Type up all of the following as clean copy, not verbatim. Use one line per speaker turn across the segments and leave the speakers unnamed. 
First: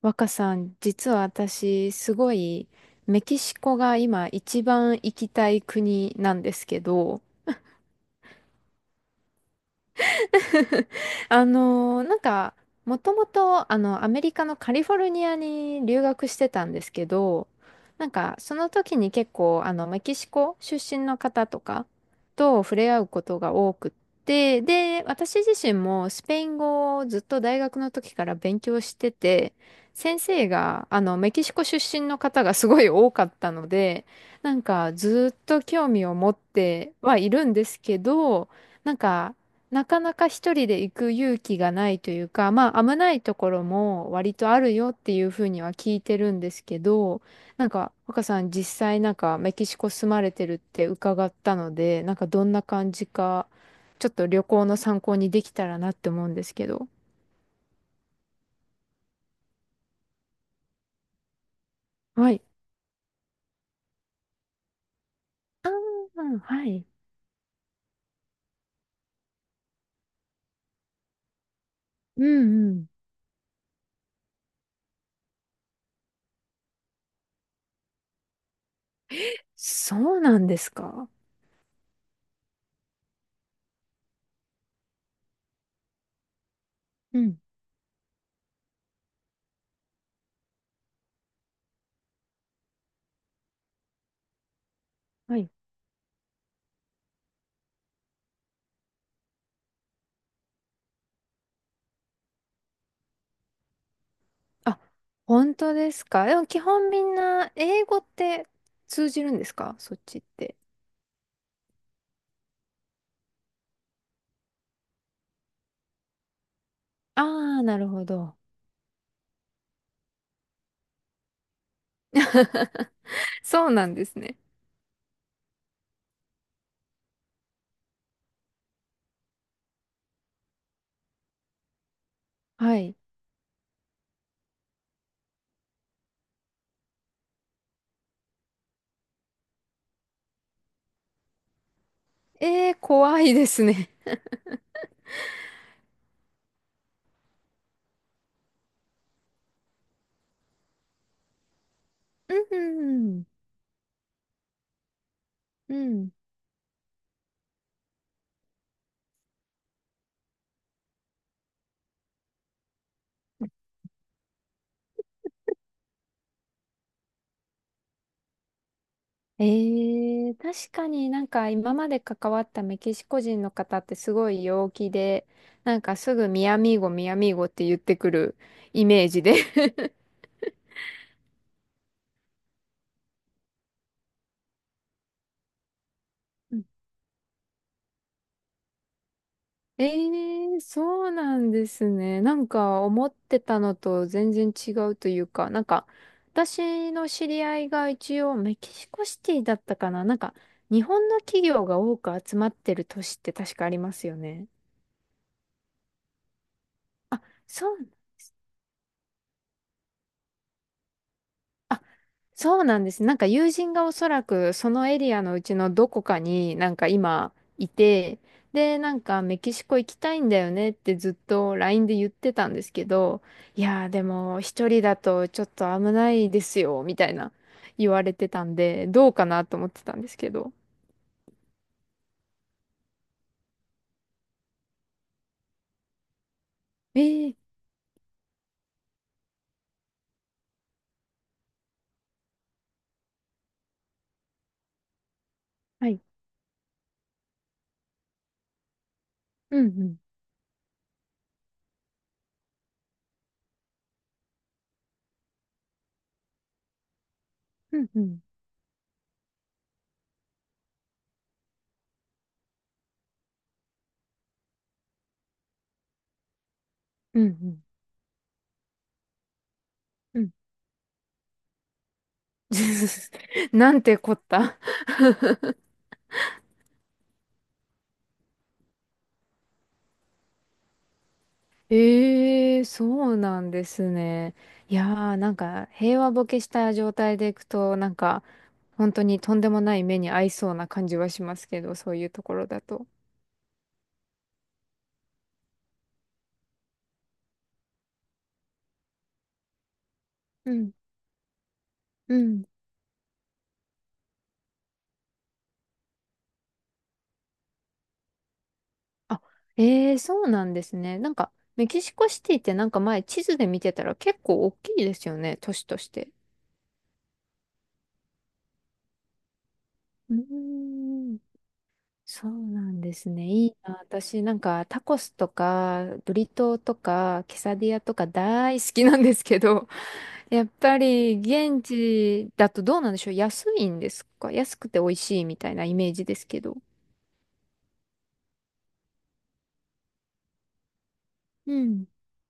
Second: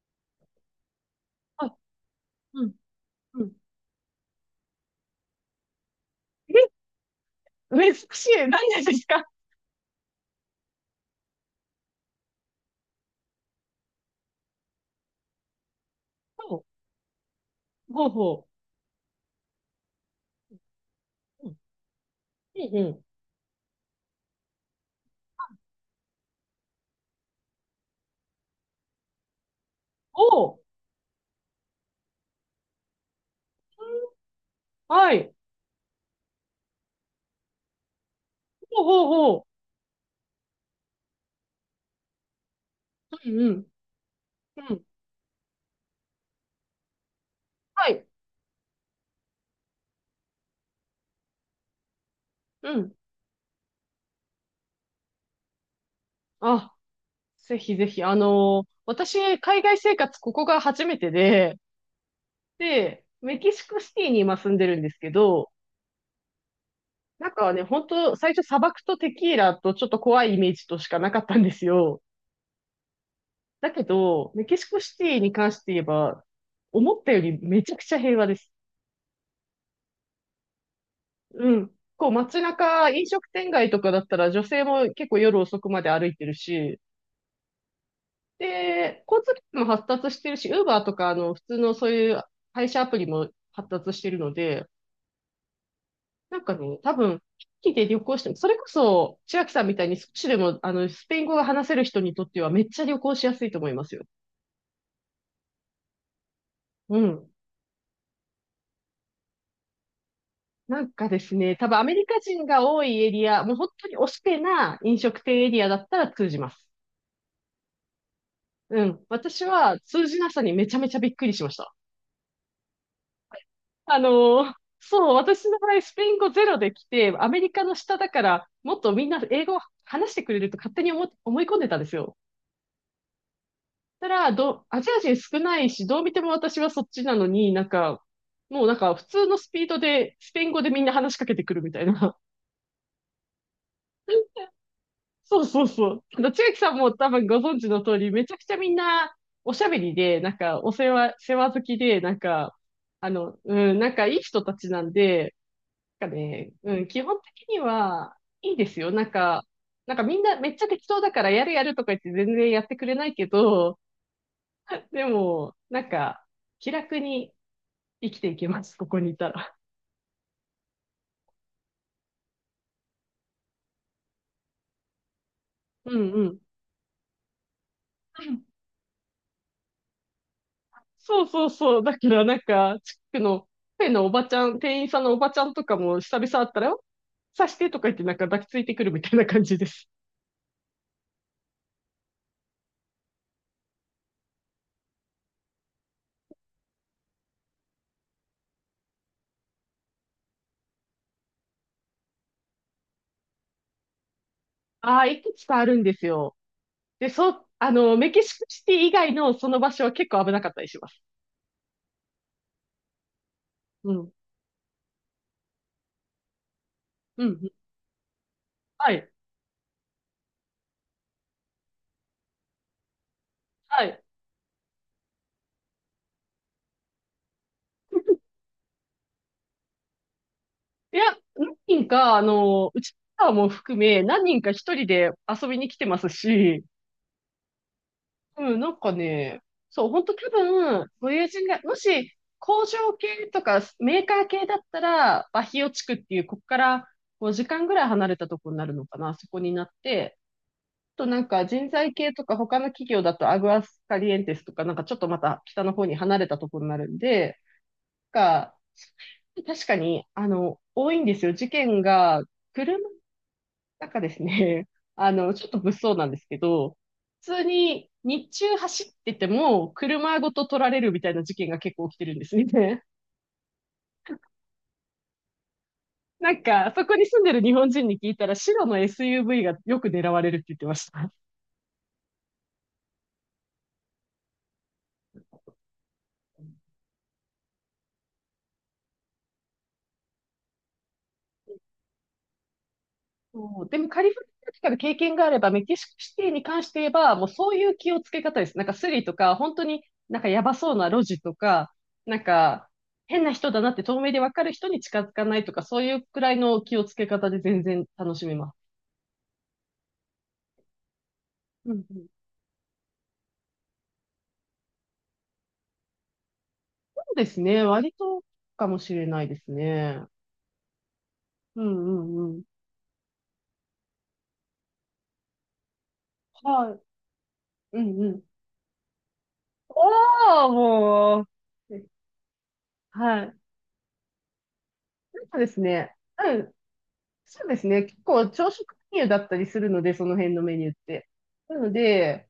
若さん、実は
はい。
私、すご
う
い、
ん。
メキ
う
シ
ん。
コが今一番行きたい国なんで
え、
すけど、
珍しい。何がですか？
あのーなんか、もともと、アメリカのカリフォルニアに留学して
ほ
たんですけど、
うほ
な
う
んか、
ほ
その時に結構、メキシコ出身の方
う。うん。
とかと
うん
触
う
れ合
ん。
うことが多くって、で、私自身もスペイン語をずっと大学の時から勉強してて、先
お
生
お。
が、メキシコ出身の方がすごい多かったので、なんか、
うん。はい。
ずっと興味を持ってはいるんですけど、
ほう
なん
ほう
か、
ほ
なかなか一人で行く勇気がないというか、まあ危ない
う。う
と
ん
こ
う
ろ
ん。
も割とあ
う
る
ん。
よっていうふうには聞いてるんですけど、なん
は
か
い。
若さん実際なんかメキシコ住まれてるって伺ったので、なんかどんな
う
感
ん。
じか、ちょっと旅行の参考にできたらなって思うんですけ
あ、
ど。
ぜひぜひ。私、海外生活ここが初めてで、
はい。
で、メキシコシティに今住んでるんですけど、
ああ、はい。
なんかね、本当最初砂漠とテキーラとちょっと怖いイメージとしかなかったんですよ。
うんうん。
だけど、メキシコシティに関して言えば、思ったよりめちゃくちゃ平和です。
そうなんですか。
うん。こう街中、飲食店街とかだったら女性も結構夜遅くまで歩いてるし、
うん。
で、交通機関も発達してるし、ウーバーとかあの普通のそういう配車アプリも発達してるので、
はい。
なんかね、多分、機器で旅行しても、それこそ千秋さんみたいに少しでもあのスペイン語が話せる人にとってはめっちゃ旅行しやすいと思いますよ。
あ、本当ですか。でも基本
う
みん
ん。
な英語って通じるんですかそっちって。
なんかですね、多分アメリカ人が多いエリア、もう本当におしペな飲食店エリアだったら通じます。
ああ、なるほど。
うん。私は通じなさにめちゃめちゃびっくりしました。
そうなん
あ
で
の
すね。
ーそう、私の場合、スペイン語ゼロで来て、アメリカの下だから、もっとみんな英語を話してくれると勝手に思い込んでたんですよ。
はい。
たら、アジア人少ないし、どう見ても私はそっちなのに、なんか、もうなんか普通のスピードで、スペイン語でみんな話しかけてくるみたいな。
えー、怖いですね。
そうそうそう。あの千秋さんも多分ご存知の通り、めちゃくちゃみんなおしゃべりで、なんかお世話、世話好きで、なん
う
か、
ん
うん、なんかいい人たちなんで、
う
なん
ん。
かね、基本的にはいいですよ。なんかみんなめっちゃ適当だからやるやるとか言って全然やってくれないけど、でも、なんか、気楽に生きていけます、ここにいた
え
ら。
ー、確かになんか今まで関わったメキシコ人の方ってすごい陽気で、なん
う
か
ん
す
う
ぐ
ん。
ミアミーゴ、ミアミーゴって言ってくるイメージで
そうそうそう。だからなんか、地区のペンのおばちゃん、店員さんのおばちゃんとかも久々会ったら、刺してとか言ってなんか抱きついてくるみたいな感じで
え
す。
えーそうなんですね。なんか思ってたのと全然違うというか、なんか私の知り合いが一応メキシコシティだったかな。なんか日本の企業が多く集まってる都市って確かありますよね。
ああ、いくつかあるんですよ。で、そう、
そう
メキシコシティ以外のその場所は結構危なかったりします。
あそうなんです。なんか友人が
う
お
ん。う
そ
ん。
らくそのエリアのうちのどこかになんか
う
今
ん。
いて、で、
は
なん
い。
かメキシコ行きたいんだよねってずっと LINE で言ってたんですけど、い
は
やー
い。
でも一人だとちょっと危ないですよ、みたいな言われてたんで、どうかなと思ってたんですけど。
いや、何人か、うちはも含め、何人か一人で遊びに来てますし、
ええ
うん、なんかね、そう、ほんと多分、ご友人が、もし工場系とかメーカー系だったら、バヒオ地
は
区っ
い。
ていう、ここから5時間ぐらい離れたところになるのかな、そこに
う
な
ん
っ
うん。
て、あとなんか人材系とか他の企業だとアグアスカリエンテスとか、なんかちょっとまた北の方に離れたところになるんで、
うんうん。
が、確かに、多いんですよ。事件が、車なんかですね、ちょっと物騒なんですけど、
うんう
普通
ん。
に日中走ってても車
う
ご
ん。
と取られるみたいな事件が結構起きてるんですね。
なんてこった。
なんか、そこに住んでる日本人に聞いたら、白の SUV がよく狙われるって言ってました。
ええそうなんですね。いやー、なんか平和ボケした状態でいくと、なんか本当にとんでもない目に合いそうな感じはしますけど、そういうところだと。
そう、でもカリフォルニアとかで経験があれば、メキシコシティに関して言えば、もうそういう気をつけ方です。なんかスリとか、本当になんかや
う
ば
ん、
そうな路地とか、
う
なん
ん。
か変な人だなって透明でわかる人に近づかないとか、そういうくらいの気をつけ方で全然楽しめます。
あ、ええそうなんですね。なんかメ
う
キ
んう
シ
ん、
コシティってなんか前地図で見てたら結構大きいですよね、都市として。
そうですね。割とかもしれないですね。
うーん。
うんう
そう
んうん。
なんですね。いいな。私なんかタコスとかブリトー
は
と
い。
かケサディア
う
と
ん
か
うん。
大好きなんですけど、やっ
お
ぱり
ー、もう。
現地だとどうなんでしょう。
はい。
安いんですか安くて美味し
な
い
ん
み
かで
たい
す
なイメ
ね。
ージです
う
け
ん。
ど。
そうですね。結構朝食メニューだったりするので、その辺のメニューって。
う
なの
ん。
で、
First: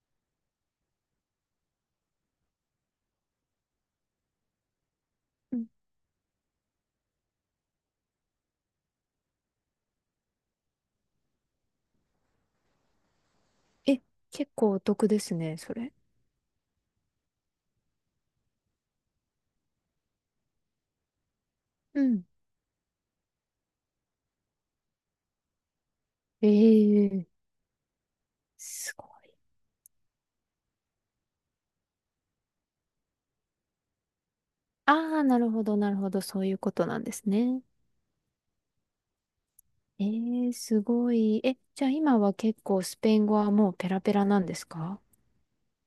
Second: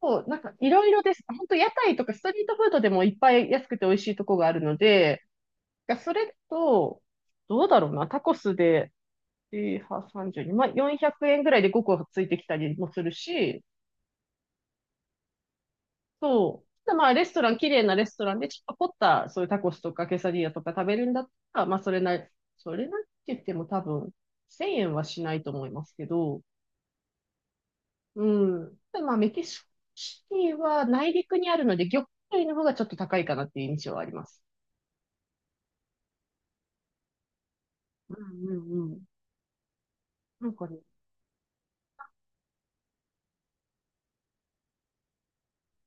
こう、なんかいろいろです。本当屋台とかストリートフードでもいっぱい安くて美味しいとこがあるので、
うん
がそれと、どうだろうな。タコスで、3にまあ、400円ぐらいで5個ついてきたりもするし、
え、結構お得ですね、それ。
そう。ただまあ、レストラン、綺麗なレストランで、ちょっと凝った、そういうタコスとかケサディアとか食べるんだったら、まあ、それ
う
なり、
ん。
それなりって言っても多分、1000円はしないと思いますけど、
ええ
うん。
す
ただ
ご
まあ、
い。
メキシコシティは内陸にあるので、魚介類の方がちょっと高いかなっていう印象はあります。
ああ、なるほど、なるほど。そういうことなんですね。
うんうんうん。な
ええ
んかね、
すごい。え、じゃあ今は結構スペイン語はもうペラペラなんですか？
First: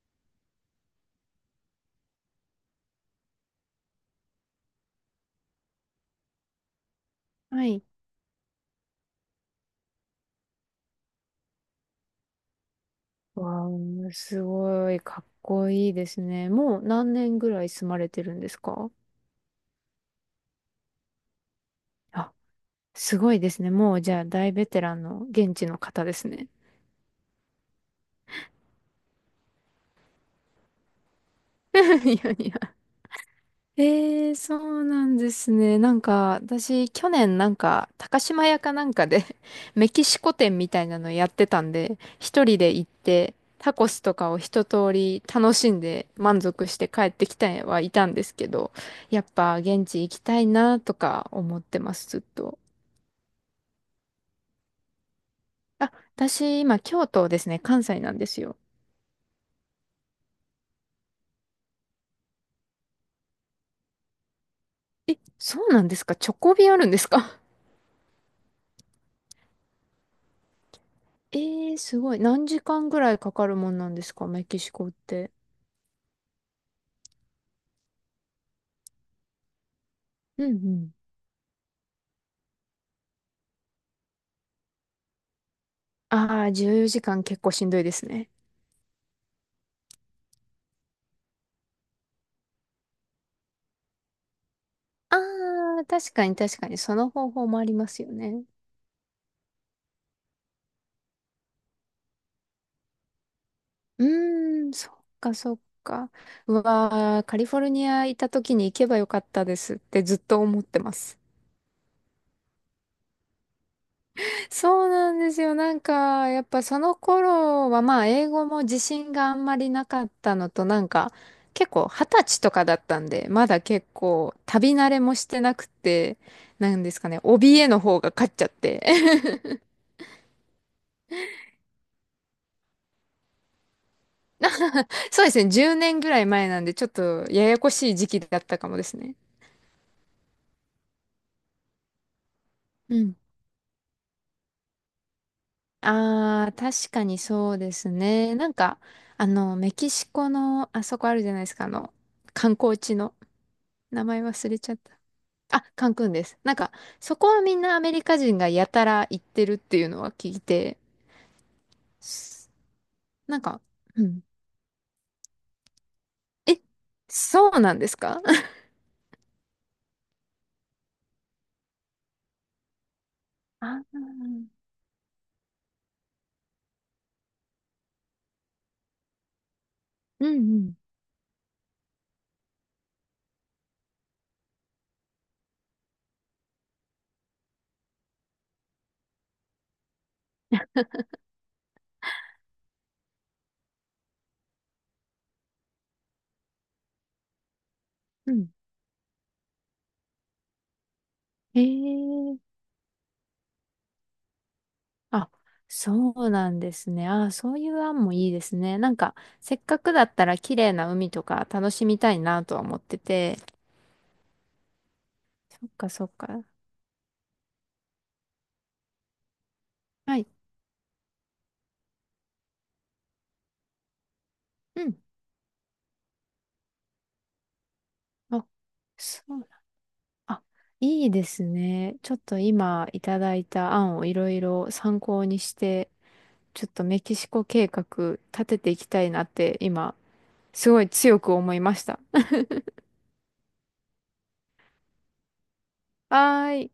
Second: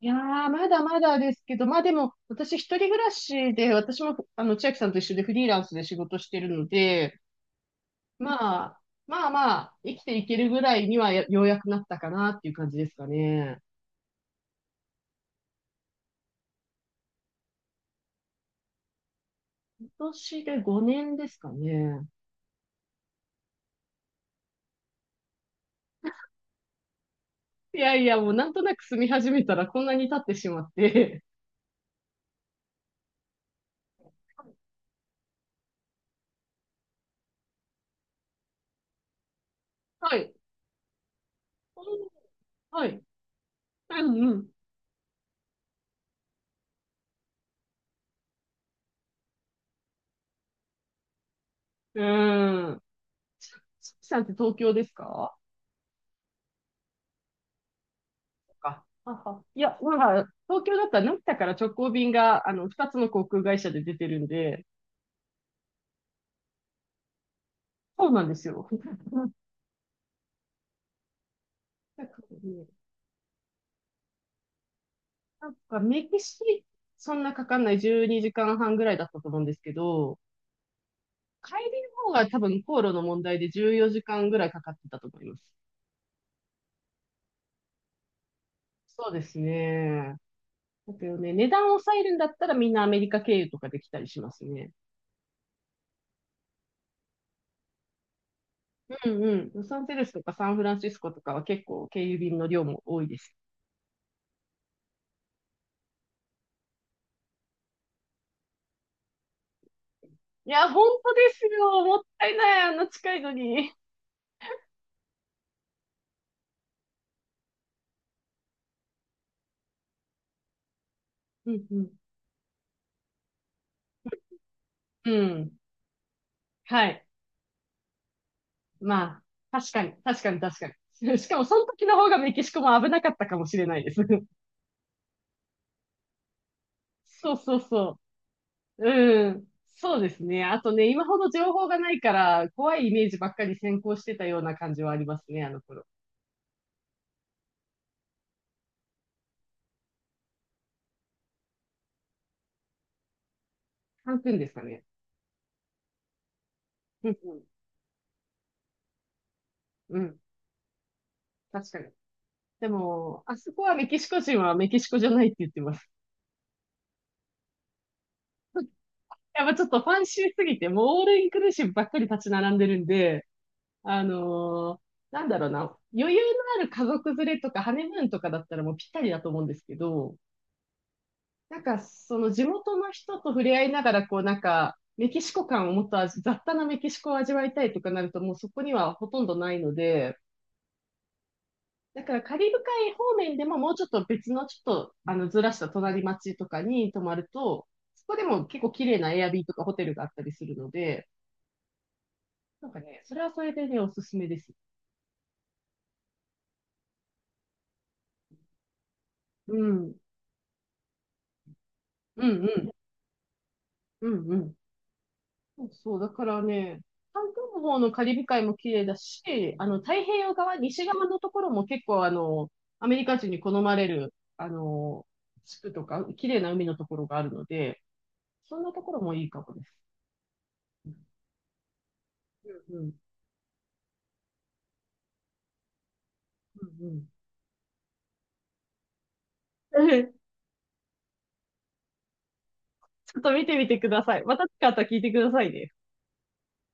いやー、まだまだですけど、まあでも、私一人暮らしで、私も、千秋さんと一緒でフリーランスで仕事してるので、
はい。
まあ、まあまあ、生きていけるぐらいにはやようやくなったかなっていう感じですかね。
わあ、すごい、かっこいいですね。もう何年ぐらい住まれてるんですか？
今年で5年ですかね。
あ、すごいですね。もうじゃあ大ベテランの現地の方ですね。
いやいや、もうなんとなく住み始めたらこんなに経ってしまって。
いやいや。ええそうなんですね。なんか、私、去年なんか、高島屋かなんかで メ キ
は
シ
い。
コ店みたいなのやってたんで、一人で
は
行っ
い。
て、タコス
う
とかを
ん
一通り楽しんで満足して帰ってきたはいたんですけど、やっぱ現地行きたいなとか思ってま
う
す、ずっと。
ん。うーん。しきさんって東京ですか
あ、私、今、京都ですね、関西なんですよ。
か。あ、はい。や、まあ、東京だったら成田から直行便が、二つの航空会社で出てるんで、
そうなんですかチョコ便あるんですか？
そうなんですよ。
え えー、すごい。何時間ぐらいかかるもんなんですかメキシコって。
なんかメキシ、そんなかかんない12時間半ぐらいだったと思うんですけど、
うんうん。
帰りの方が多分航路の問題で14時間ぐらいかかってたと思います。
ああ、14時間結構しんどいですね。
そうですね。だけどね、値段を抑えるんだったらみんなアメリカ経由とかできたりしますね。
ああ、確かに確かに、その方法もありますよね。
うんうん。ロサンゼルスとかサンフランシスコとかは結構経由便の量も多いです。
うーん、そっかそっか。うわー、カリフォルニア行った時に行けばよかったですってずっと
い
思っ
や、
て
本
ま
当
す。
ですよ。もったいない、あんな近いのに。
そうなんですよ。なんか、やっぱその頃は、まあ、英語も自信があんまりなかったのと、なんか、
うん
結
う
構、
ん。
二十歳とかだったんで、まだ結構、旅慣れ
う
もして
ん。
なくて、なん
は
です
い。
かね、怯えの方が勝っちゃって。
まあ、確 かに、確かに、確かに。しかも、その時の方がメキシコも危なかったかもしれないです。
そうですね、10年ぐらい前なんで、ちょっと、
そう
や
そ
や
う
こしい
そ
時期だったかもで
う。
すね。
うん。そうですね。あとね、今ほど情報がないから、怖いイ
う
メー
ん。
ジばっかり先行してたような感じはありますね、あの頃。
ああ、確かにそうですね。なんか、メキシコの、あそこあるじゃないですか、観光地の、名
カン
前
クンで
忘
す
れ
か
ちゃっ
ね。
た。あ、カンクンです。なんか、
う
そ
ん
こはみんなアメリカ人がやたら行ってるっていう
う
の
ん。う
は
ん。
聞いて、
確かに。
す
でも、あ
なん
そ
か、
こはメキ
う
シコ
ん。
人はメキシコじゃないって言ってます。
え、そうなんですか？
やっぱちょっとファンシーすぎて、もうオールインクルーシブばっかり立ち並んでるんで、
あ
あ
ー
のーなんだろうな、余裕のある家族連れとかハネムーンとかだったらもうぴったりだと思うんですけど、
うんうん。
なんかその地元の人と触れ合いながら、こうなんか、メキシコ感をもっと雑多なメキシコを味わいたいとかなるともうそこにはほとんどないので、だからカリブ海方面でももうちょっと別のちょっとずらした隣町とかに泊まると、そこで
う
も
ん。
結構綺麗なエアビーとかホテルがあったりするので、
へえ。
なんかね、それはそれでね、おすすめです。
あ、そうなんですね。あー、そういう案もいいですね。なんか、
う
せっかく
ん。
だったら綺麗な海とか楽しみたい
うんう
なとは
ん。
思ってて。
うんうん。そ
そ
う
っか
そう、
そ
だ
っ
から
か。
ね、韓国の方のカリブ海も綺麗だし、太平
はい。
洋側、西側のところも結構アメリカ人に好まれる、
うん。
地区とか、綺麗な海のところがあるので、
あ、
そんなところも
そ
いいか
う。
もです。
あ
う
いいですね。ちょっと
んう
今
ん。
いただいた案をいろいろ参考にして、ちょっと
うんう
メ
ん。
キシコ計画立てていきたいなって今、すごい強く思いました。
ちょっと見てみてください。また使ったら聞いてくださいね。
はーい。